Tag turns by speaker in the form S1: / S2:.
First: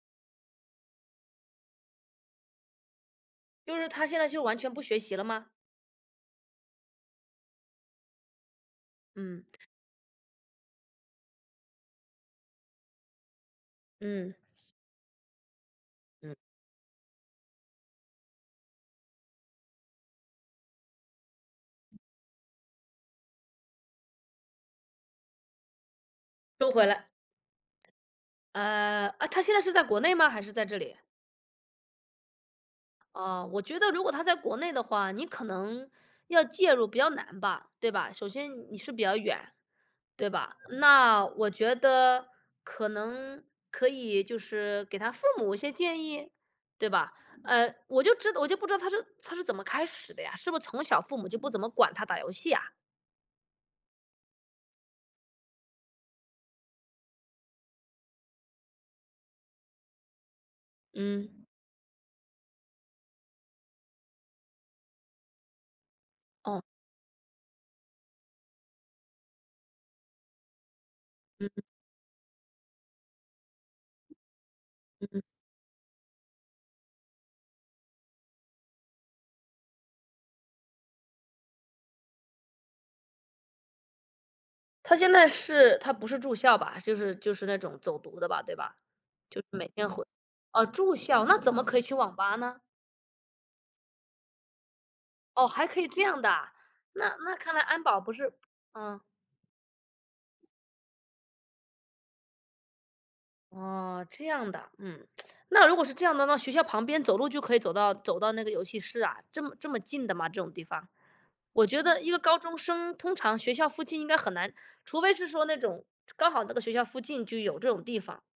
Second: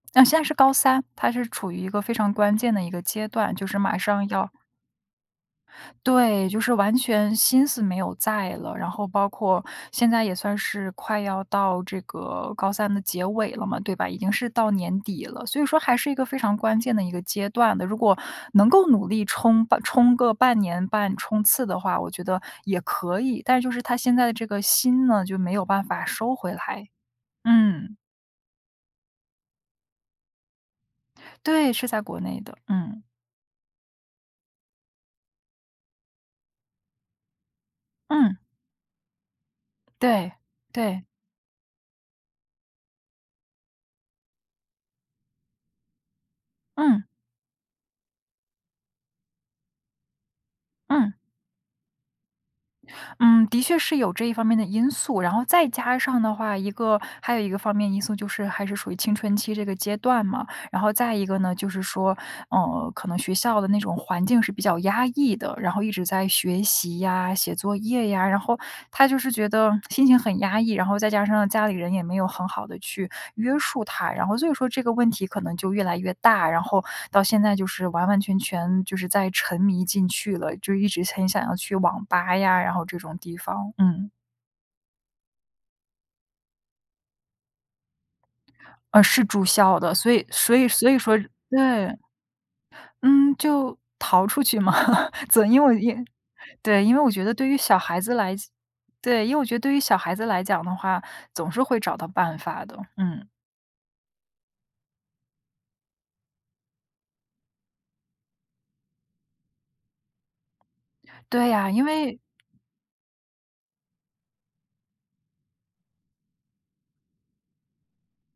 S1: 嗯，现在是高三。他是处于一个非常关键的一个阶段，就
S2: 就
S1: 是
S2: 是
S1: 马
S2: 他现
S1: 上
S2: 在就
S1: 要
S2: 完全不学习了吗？
S1: 对，就是完全心思没有在了。然后包
S2: 嗯。
S1: 括现在也算是快要到这个高三的结尾了嘛，对吧，已经
S2: 嗯。
S1: 是到年底了。所以说还是一个
S2: 嗯。
S1: 非常关键的一个阶段的。如果能够努力冲吧冲个半年半冲刺的话，我觉得也可以，但就是他现在的这个心呢，就没有办法收回
S2: 收回
S1: 来
S2: 来。
S1: 嗯。
S2: 呃，呃，他现在是在国内吗？还是在这里？
S1: 对，是在国内的，嗯。
S2: 哦，我觉得如果他在国内的话，你可能，要介入比较难吧，对吧？首
S1: 嗯。
S2: 先你是比较远，对
S1: 对，
S2: 吧？
S1: 对。
S2: 那我觉得，可能可以就是给他父母一些建议，对
S1: 嗯。
S2: 吧？呃，我就知道我就不知道他是他是怎么开始的呀，是不是从小
S1: 嗯。
S2: 父母就不怎么管他打游戏啊？
S1: 嗯，的确是有这方面的因素，然后再加上的话，一个还有一个方面因素，就是还是属于青春期这个阶段嘛。然后再一个
S2: 嗯。
S1: 呢，就是说，呃，可能学校的那种环境是比较压抑的，然后一直在
S2: 哦。
S1: 学习呀、写作业呀，然后他就是觉得心情很压抑，然后再加上
S2: 嗯嗯。
S1: 家里人也没有很好地去约束他，然后所以说这个
S2: 嗯
S1: 问
S2: 嗯。
S1: 题可能就越来越大，然后到现在就是完完全全就是在沉迷进去了，就一直很想要去网吧呀，然后这种地方，嗯。
S2: 他现在是他不是住校吧？就是就是那种走读的吧，对吧？
S1: 呃，是
S2: 就
S1: 住
S2: 是每
S1: 校
S2: 天
S1: 的，
S2: 回
S1: 所以所
S2: 哦，
S1: 以所
S2: 住
S1: 以说
S2: 校，那怎么可以去
S1: 对。
S2: 网吧呢？
S1: 嗯，就逃出去嘛，总
S2: 哦，
S1: 因
S2: 还
S1: 为
S2: 可以这
S1: 因
S2: 样的啊？
S1: 对，因为我
S2: 那
S1: 觉得
S2: 那
S1: 对
S2: 看
S1: 于
S2: 来
S1: 小
S2: 安保
S1: 孩
S2: 不
S1: 子
S2: 是
S1: 来讲
S2: 嗯。
S1: 对，因为我觉得对于小孩子来讲的话，总是会找到办法的，嗯。
S2: 哦，这样的，嗯，那如果是这样的，那学校旁边走路就可以走到走到那个游戏室啊，这么这么近的吗？这种地方。
S1: 对
S2: 我
S1: 呀，
S2: 觉
S1: 因
S2: 得一个
S1: 为
S2: 高中生，通常学校附近应该很难除非是说那种，刚好那个学校附近就有这种地方。